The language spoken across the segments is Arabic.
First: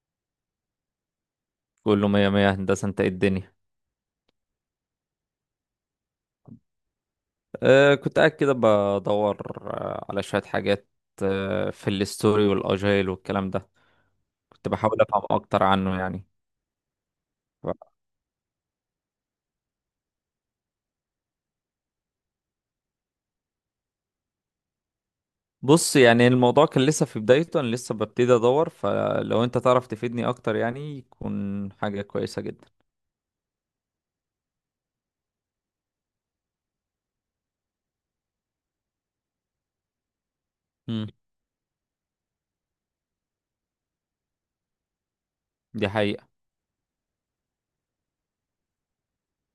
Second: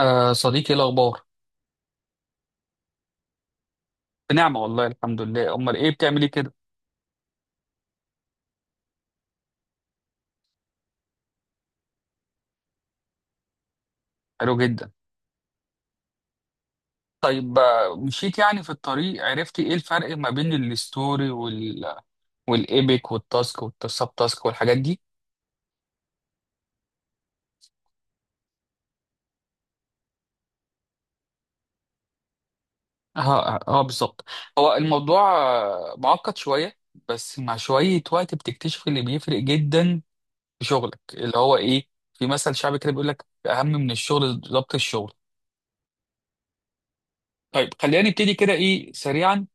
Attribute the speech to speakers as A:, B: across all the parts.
A: آه صديقي، ايه الاخبار؟
B: كله مية مية هندسة. انت ايه الدنيا؟
A: بنعمه والله الحمد لله. امال ايه بتعمل ايه كده؟
B: كنت قاعد كده بدور على شوية حاجات، في الستوري والاجايل والكلام ده.
A: حلو
B: كنت
A: جدا.
B: بحاول افهم اكتر عنه يعني.
A: طيب
B: ف-
A: مشيت يعني في الطريق، عرفتي ايه الفرق ما بين الستوري والايبك والتاسك والسب تاسك والحاجات دي؟
B: بص، يعني الموضوع كان لسه في بدايته، انا لسه ببتدي ادور، فلو انت تعرف تفيدني اكتر يعني يكون حاجة كويسة جدا.
A: اه اه بالظبط. هو الموضوع معقد شويه، بس مع شويه وقت بتكتشف اللي بيفرق جدا في شغلك،
B: مم.
A: اللي هو ايه؟ في مثل شعبي كده بيقول لك: اهم من الشغل ضبط الشغل.
B: دي حقيقة.
A: طيب خلينا نبتدي كده ايه سريعا.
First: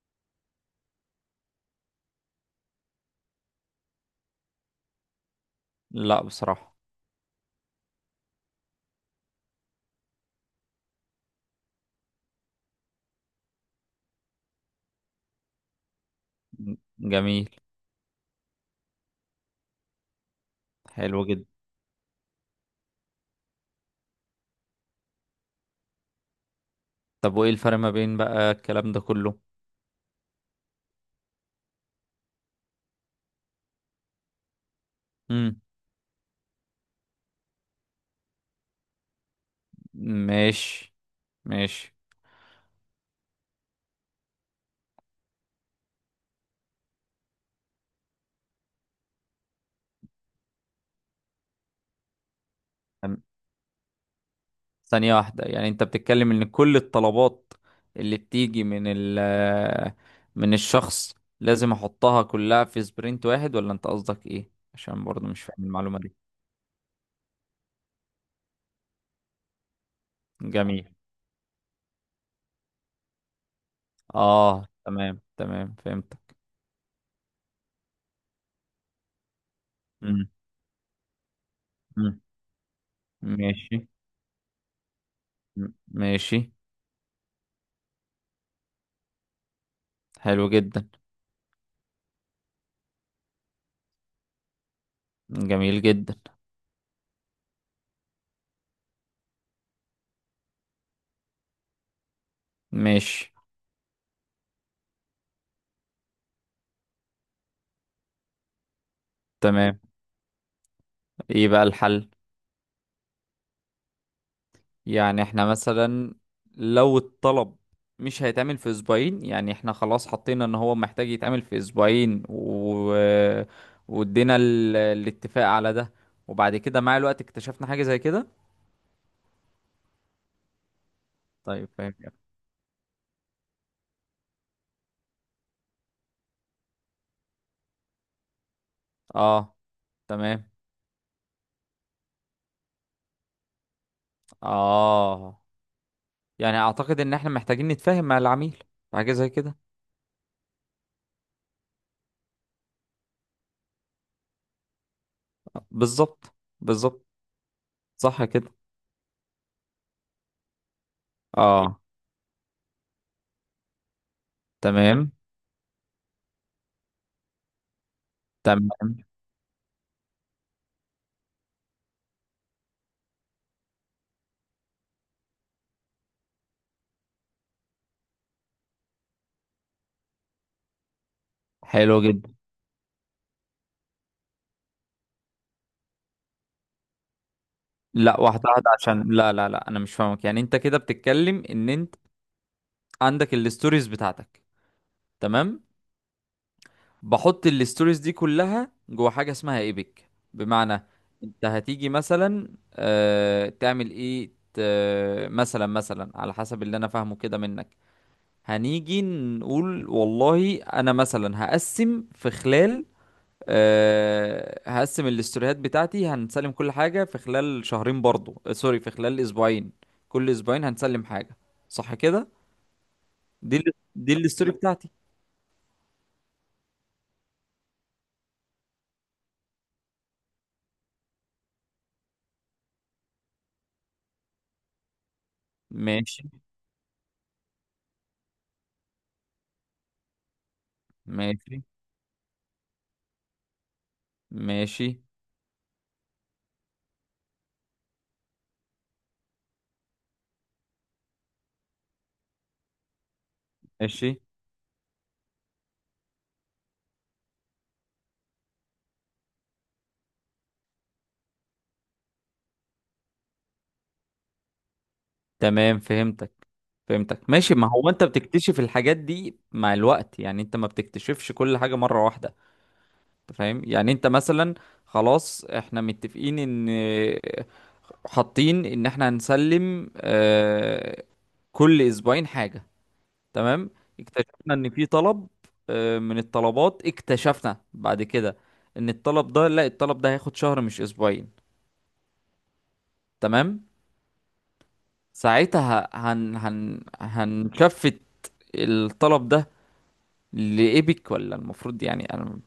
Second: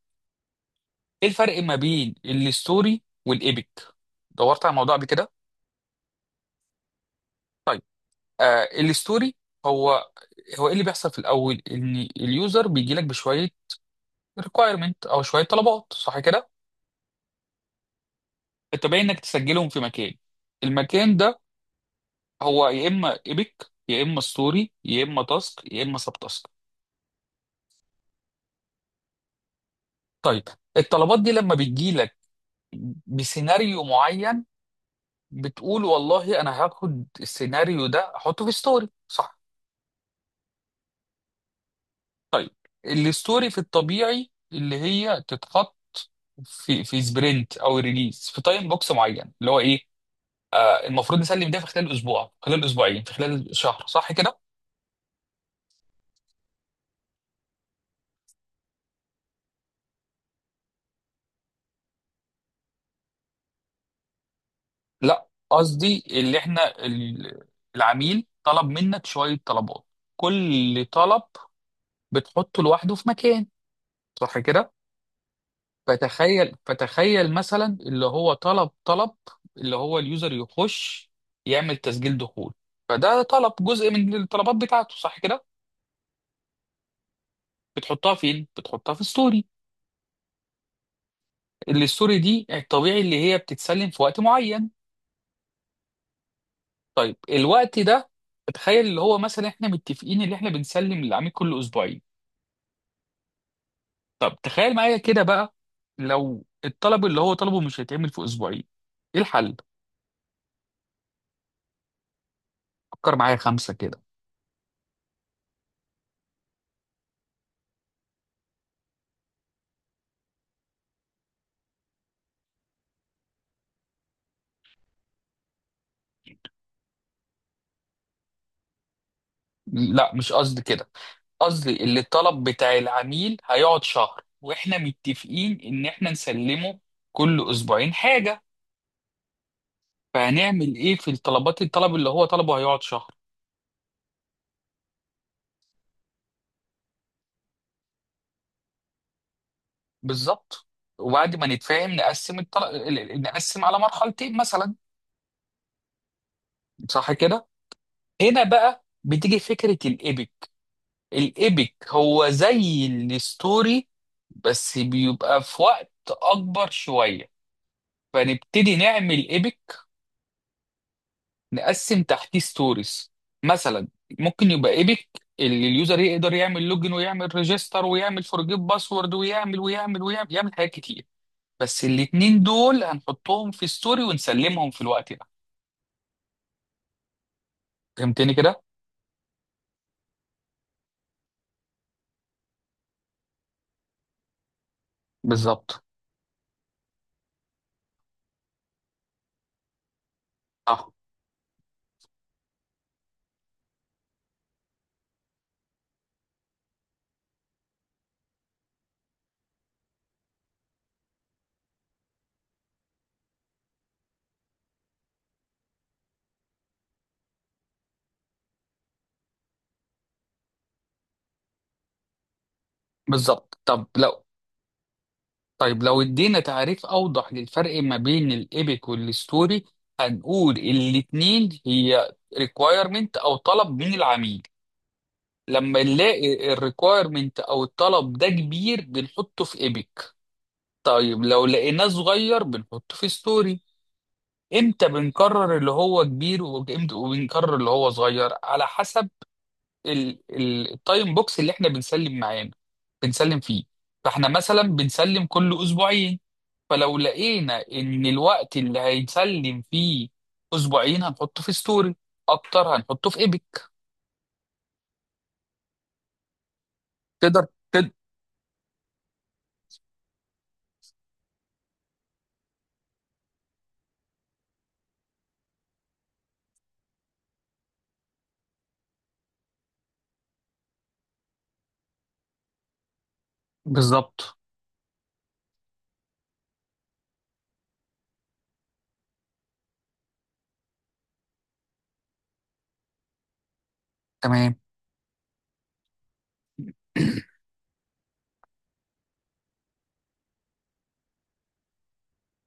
A: ايه الفرق ما بين الستوري والايبك؟ دورت على الموضوع قبل كده؟
B: لا، بصراحة.
A: طيب. الستوري هو ايه اللي بيحصل في الاول؟ ان اليوزر بيجي لك بشويه ريكوايرمنت او شويه طلبات، صح كده؟
B: جميل.
A: انت باين انك تسجلهم في مكان. المكان
B: حلو
A: ده
B: جدا.
A: هو يا اما ايبك يا اما ستوري يا اما تاسك يا اما سب تاسك.
B: طب وايه الفرق ما بين بقى الكلام ده كله؟
A: طيب الطلبات دي لما بتجي لك بسيناريو معين،
B: مم.
A: بتقول والله انا هاخد السيناريو ده احطه في ستوري، صح؟
B: ماشي، ماشي.
A: طيب الستوري في الطبيعي اللي هي تتحط في سبرنت او ريليز في تايم بوكس معين، اللي هو ايه؟ المفروض نسلم ده في خلال اسبوع، في خلال اسبوعين، في خلال شهر، صح كده؟
B: ثانية واحدة، يعني انت بتتكلم ان كل الطلبات اللي بتيجي من من الشخص لازم احطها كلها في سبرنت واحد، ولا انت قصدك ايه؟ عشان برضو
A: لا
B: مش فاهم المعلومة
A: قصدي
B: دي.
A: اللي احنا العميل طلب منك شوية طلبات، كل
B: جميل.
A: طلب بتحطه لوحده في مكان، صح
B: اه،
A: كده؟
B: تمام تمام، فهمتك.
A: فتخيل فتخيل مثلا اللي هو طلب طلب اللي هو
B: مم.
A: اليوزر يخش يعمل تسجيل
B: مم.
A: دخول، فده طلب
B: ماشي.
A: جزء من الطلبات بتاعته، صح كده؟
B: مم. ماشي.
A: بتحطها فين؟ بتحطها في الستوري،
B: حلو جدا.
A: اللي الستوري دي الطبيعي اللي هي بتتسلم في وقت معين.
B: جميل جدا.
A: طيب الوقت ده تخيل اللي هو مثلا احنا متفقين اللي احنا بنسلم للعميل كل اسبوعين.
B: ماشي.
A: طب تخيل معايا كده بقى، لو الطلب اللي هو طلبه مش هيتعمل في اسبوعين، ايه الحل؟
B: تمام. ايه بقى الحل؟
A: فكر معايا خمسة كده.
B: يعني احنا مثلا لو الطلب مش هيتعمل في اسبوعين، يعني احنا خلاص حطينا ان هو محتاج يتعمل في اسبوعين وادينا الاتفاق على ده، وبعد كده مع الوقت اكتشفنا حاجة زي كده.
A: لا مش قصدي كده،
B: طيب،
A: قصدي
B: فاهم
A: اللي
B: يعني.
A: الطلب بتاع العميل هيقعد شهر واحنا متفقين ان احنا نسلمه كل اسبوعين حاجة.
B: اه، تمام.
A: فهنعمل ايه في الطلبات، الطلب اللي هو طلبه هيقعد شهر؟
B: اه، يعني اعتقد ان احنا محتاجين نتفاهم مع العميل في حاجة زي كده.
A: بالظبط. وبعد ما نتفاهم نقسم نقسم على مرحلتين مثلا،
B: بالظبط بالظبط.
A: صح كده؟
B: صح
A: هنا
B: كده.
A: بقى بتيجي فكرة الإيبك. الإيبك
B: اه،
A: هو زي الستوري، بس
B: تمام
A: بيبقى في وقت أكبر شوية، فنبتدي
B: تمام.
A: نعمل إيبك، نقسم تحتيه ستوريز. مثلا ممكن يبقى إيبك اللي اليوزر يقدر يعمل لوجن ويعمل ريجستر ويعمل فورجيت باسورد ويعمل ويعمل ويعمل يعمل حاجات كتير، بس
B: حلو جدا.
A: الاتنين دول هنحطهم في ستوري ونسلمهم في الوقت.
B: لا،
A: فهمتني
B: واحدة
A: كده؟
B: واحدة، عشان لا لا لا، انا مش فاهمك. يعني انت كده بتتكلم ان انت عندك الستوريز بتاعتك، تمام؟
A: بالظبط.
B: بحط الستوريز دي كلها جوه حاجة اسمها ايبك، بمعنى
A: اه
B: انت هتيجي مثلا، تعمل ايه؟ مثلا على حسب اللي انا فاهمه كده منك، هنيجي نقول والله انا مثلا هقسم في خلال، هقسم الاستوريهات بتاعتي، هنسلم كل حاجة في خلال شهرين برضو، سوري، في خلال اسبوعين، كل اسبوعين هنسلم حاجة، صح كده؟
A: بالظبط.
B: دي ال...
A: طب
B: دي
A: لو
B: الاستوري بتاعتي.
A: طيب لو ادينا تعريف اوضح للفرق ما بين الايبك والستوري، هنقول الاتنين هي ريكوايرمنت او طلب من العميل. لما
B: ماشي،
A: نلاقي الريكوايرمنت او الطلب ده كبير بنحطه في ايبك، طيب لو
B: ماشي،
A: لقيناه صغير بنحطه في ستوري. امتى
B: ماشي،
A: بنقرر اللي هو كبير وامتى وبنقرر اللي هو صغير؟ على حسب التايم بوكس اللي احنا بنسلم معانا بنسلم فيه.
B: ماشي.
A: فاحنا مثلا بنسلم كل اسبوعين، فلو لقينا ان الوقت اللي هيتسلم فيه اسبوعين هنحطه في ستوري، اكتر هنحطه في ايبك.
B: تمام، فهمتك فهمتك،
A: تقدر
B: ماشي. ما هو
A: تد...
B: انت بتكتشف الحاجات دي مع الوقت، يعني انت ما بتكتشفش كل حاجة مرة واحدة. انت فاهم؟ يعني انت مثلا خلاص احنا متفقين ان، حاطين ان احنا هنسلم، كل اسبوعين حاجة، تمام،
A: بالظبط
B: اكتشفنا ان في طلب، من الطلبات اكتشفنا بعد كده ان الطلب ده، لا، الطلب ده هياخد شهر مش اسبوعين، تمام،
A: تمام.
B: ساعتها هن هن هنشفت الطلب ده لإيبك، ولا المفروض؟ يعني انا،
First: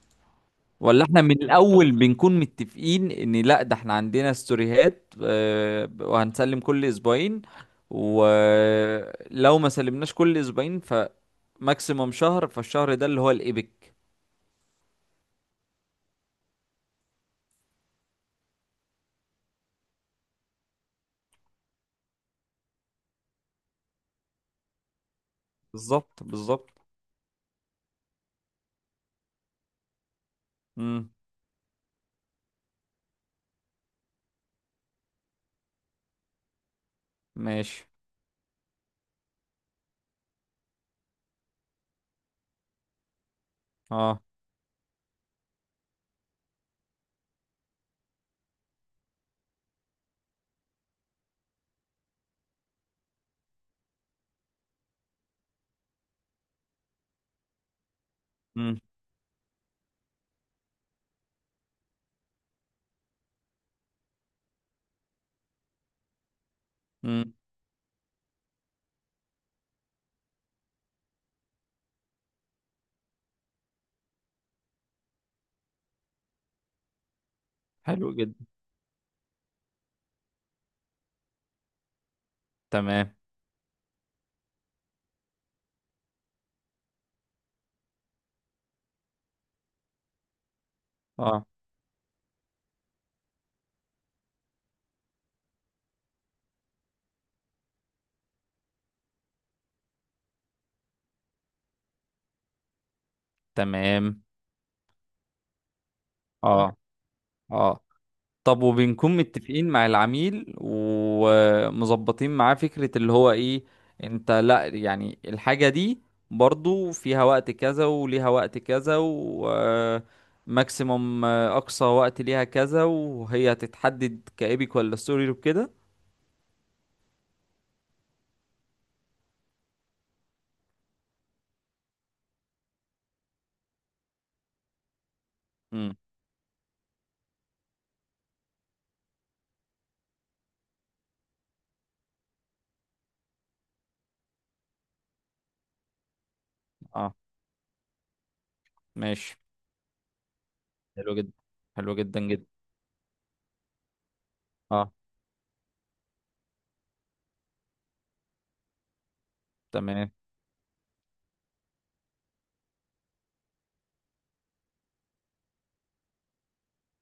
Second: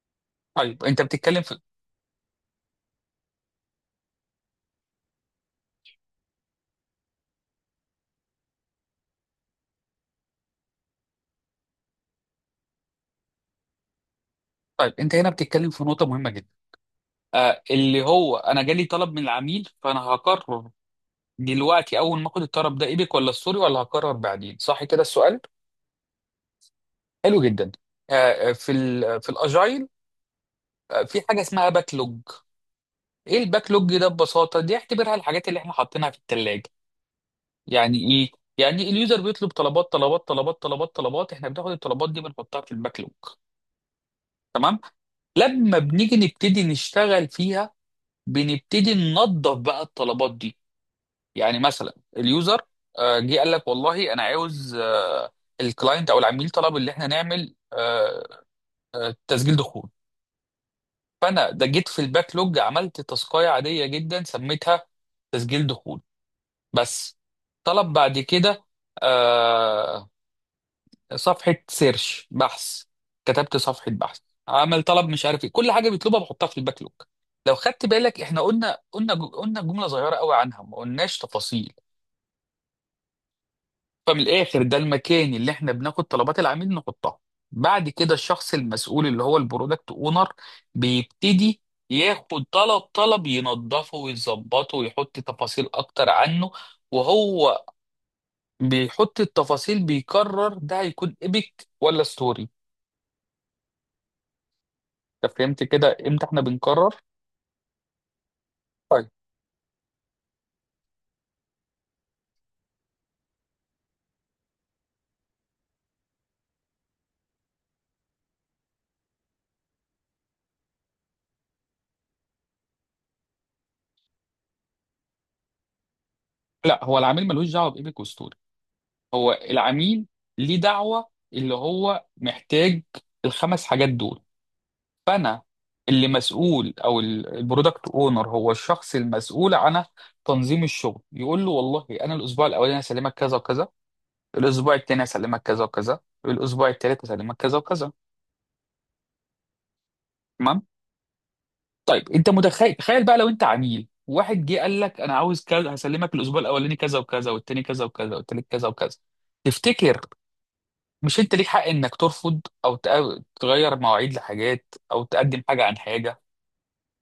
A: طيب انت
B: ولا احنا من
A: بتتكلم في
B: الاول بنكون متفقين ان لا، ده احنا عندنا ستوريهات، وهنسلم كل اسبوعين، ولو ما سلمناش كل اسبوعين فماكسيموم شهر، فالشهر ده اللي هو الايبك.
A: طيب انت هنا بتتكلم في نقطة مهمة جدا، اللي هو انا جالي طلب من العميل، فانا هقرر دلوقتي اول ما اخد الطلب ده ايبك ولا ستوري، ولا هقرر بعدين؟ صح كده السؤال.
B: بالظبط بالظبط.
A: حلو جدا. في في الاجايل
B: امم.
A: في حاجه اسمها باك لوج. ايه الباك لوج ده؟ ببساطه دي اعتبرها الحاجات اللي احنا حاطينها في الثلاجه.
B: ماشي.
A: يعني ايه؟ يعني اليوزر بيطلب طلبات طلبات طلبات طلبات طلبات، احنا بناخد الطلبات دي بنحطها في الباك لوج.
B: اه.
A: تمام. لما بنيجي نبتدي نشتغل فيها بنبتدي ننظف بقى الطلبات دي. يعني مثلا اليوزر جه قال لك والله انا عاوز الكلاينت او العميل طلب اللي احنا نعمل
B: امم.
A: تسجيل دخول، فانا ده جيت في الباك لوج عملت تاسكايه عاديه جدا سميتها تسجيل دخول بس.
B: امم.
A: طلب بعد كده آه صفحه سيرش بحث، كتبت صفحه بحث. عمل طلب مش عارف ايه، كل حاجه بيطلبها بحطها في الباك لوج. لو خدت
B: حلو
A: بالك احنا
B: جدا.
A: قلنا قلنا قلنا جمله صغيره قوي عنها، ما قلناش تفاصيل.
B: تمام.
A: فمن الاخر ده المكان اللي احنا بناخد طلبات العميل نحطها. بعد كده الشخص المسؤول اللي هو البرودكت اونر
B: اه،
A: بيبتدي ياخد طلب طلب ينظفه ويظبطه ويحط تفاصيل اكتر عنه، وهو بيحط التفاصيل بيقرر ده هيكون ايبك ولا ستوري.
B: تمام.
A: انت فهمت كده امتى احنا
B: اه.
A: بنقرر؟
B: اه. طب،
A: طيب.
B: وبنكون متفقين مع العميل ومظبطين معاه فكرة اللي هو، ايه انت؟ لا، يعني الحاجة دي برضو فيها وقت كذا، وليها وقت كذا، وماكسيموم اقصى وقت ليها كذا، وهي هتتحدد كايبك ولا ستوري وكده.
A: لا هو العميل ملوش دعوه بايبك وستوري، هو العميل ليه دعوه اللي هو محتاج الخمس حاجات دول. فانا
B: امم.
A: اللي مسؤول او البرودكت اونر هو الشخص المسؤول عن تنظيم الشغل، يقول له والله انا الاسبوع الاولاني هسلمك كذا وكذا، الاسبوع الثاني هسلمك كذا وكذا، الاسبوع الثالث
B: اه.
A: هسلمك كذا وكذا.
B: ماشي.
A: تمام.
B: حلو جدا. حلو
A: طيب
B: جدا
A: انت
B: جدا.
A: متخيل، تخيل بقى لو انت عميل واحد جه قال
B: اه،
A: لك انا عاوز كذا، هسلمك الاسبوع الاولاني كذا وكذا، والثاني كذا وكذا، والثالث كذا وكذا. تفتكر
B: تمام،
A: مش انت ليك حق انك ترفض او تغير مواعيد لحاجات، او تقدم حاجه عن حاجه؟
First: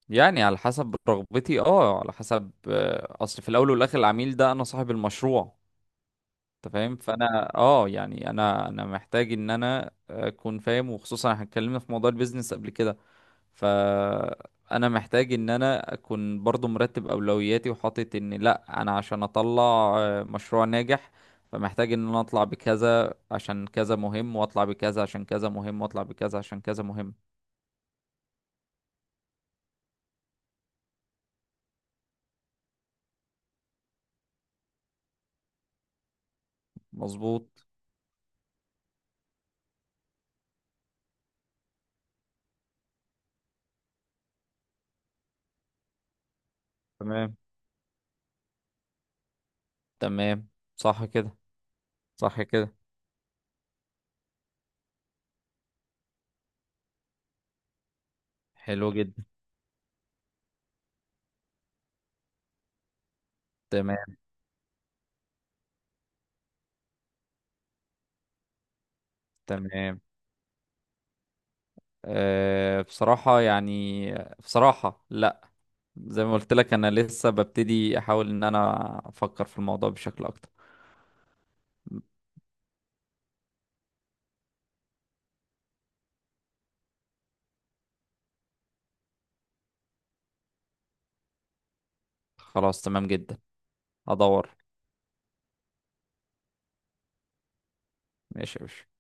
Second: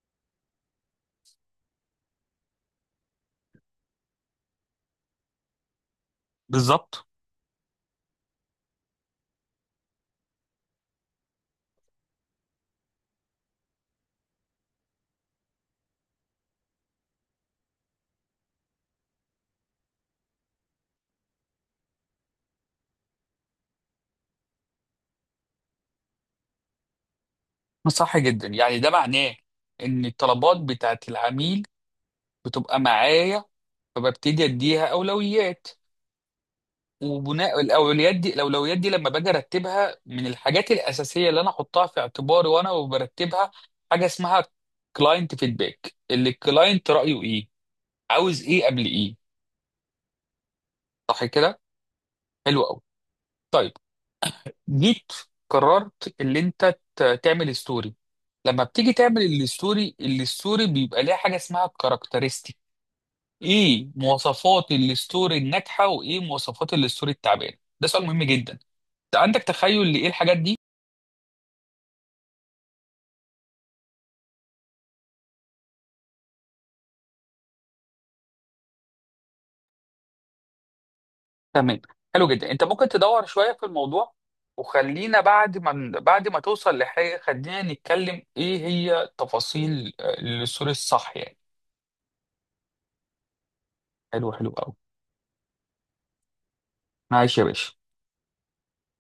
B: يعني على حسب رغبتي، اه، على حسب، اصل في الاول والاخر العميل ده انا صاحب المشروع، انت فاهم؟
A: بالظبط.
B: فانا اه، يعني انا محتاج ان انا اكون فاهم، وخصوصا احنا اتكلمنا في موضوع البيزنس قبل كده، فانا محتاج ان انا اكون برضو مرتب اولوياتي وحاطط ان لا، انا عشان اطلع مشروع ناجح، فمحتاج ان انا اطلع بكذا عشان كذا مهم، واطلع بكذا عشان كذا مهم، واطلع بكذا عشان كذا مهم.
A: صح جدا. يعني ده معناه ان الطلبات بتاعت العميل بتبقى معايا فببتدي اديها اولويات.
B: مظبوط.
A: وبناء الاولويات دي، الاولويات دي لما باجي ارتبها من الحاجات الاساسيه اللي انا احطها في اعتباري وانا برتبها حاجه اسمها كلاينت فيدباك، اللي الكلاينت رايه
B: تمام
A: ايه، عاوز ايه قبل ايه،
B: تمام. صح
A: صح
B: كده.
A: كده؟
B: صح
A: حلو
B: كده.
A: قوي. طيب، جيت قررت اللي انت تعمل ستوري. لما
B: حلو
A: بتيجي تعمل
B: جدا.
A: الستوري، الستوري بيبقى ليها حاجه اسمها characteristics. ايه
B: تمام
A: مواصفات الستوري الناجحه وايه مواصفات الستوري التعبانه؟ ده سؤال مهم جدا. انت عندك تخيل
B: تمام.
A: لايه الحاجات دي؟
B: أه، بصراحة يعني، بصراحة لا، زي ما قلت لك انا لسه ببتدي احاول ان انا افكر في الموضوع بشكل اكتر.
A: تمام. حلو جدا. انت ممكن تدور شويه في الموضوع، وخلينا بعد ما توصل لحاجه خلينا نتكلم ايه هي تفاصيل الستوري الصح يعني.
B: خلاص، تمام جدا.
A: حلو.
B: ادور.
A: حلو قوي. ماشي يا باشا.
B: ماشي يا باشا.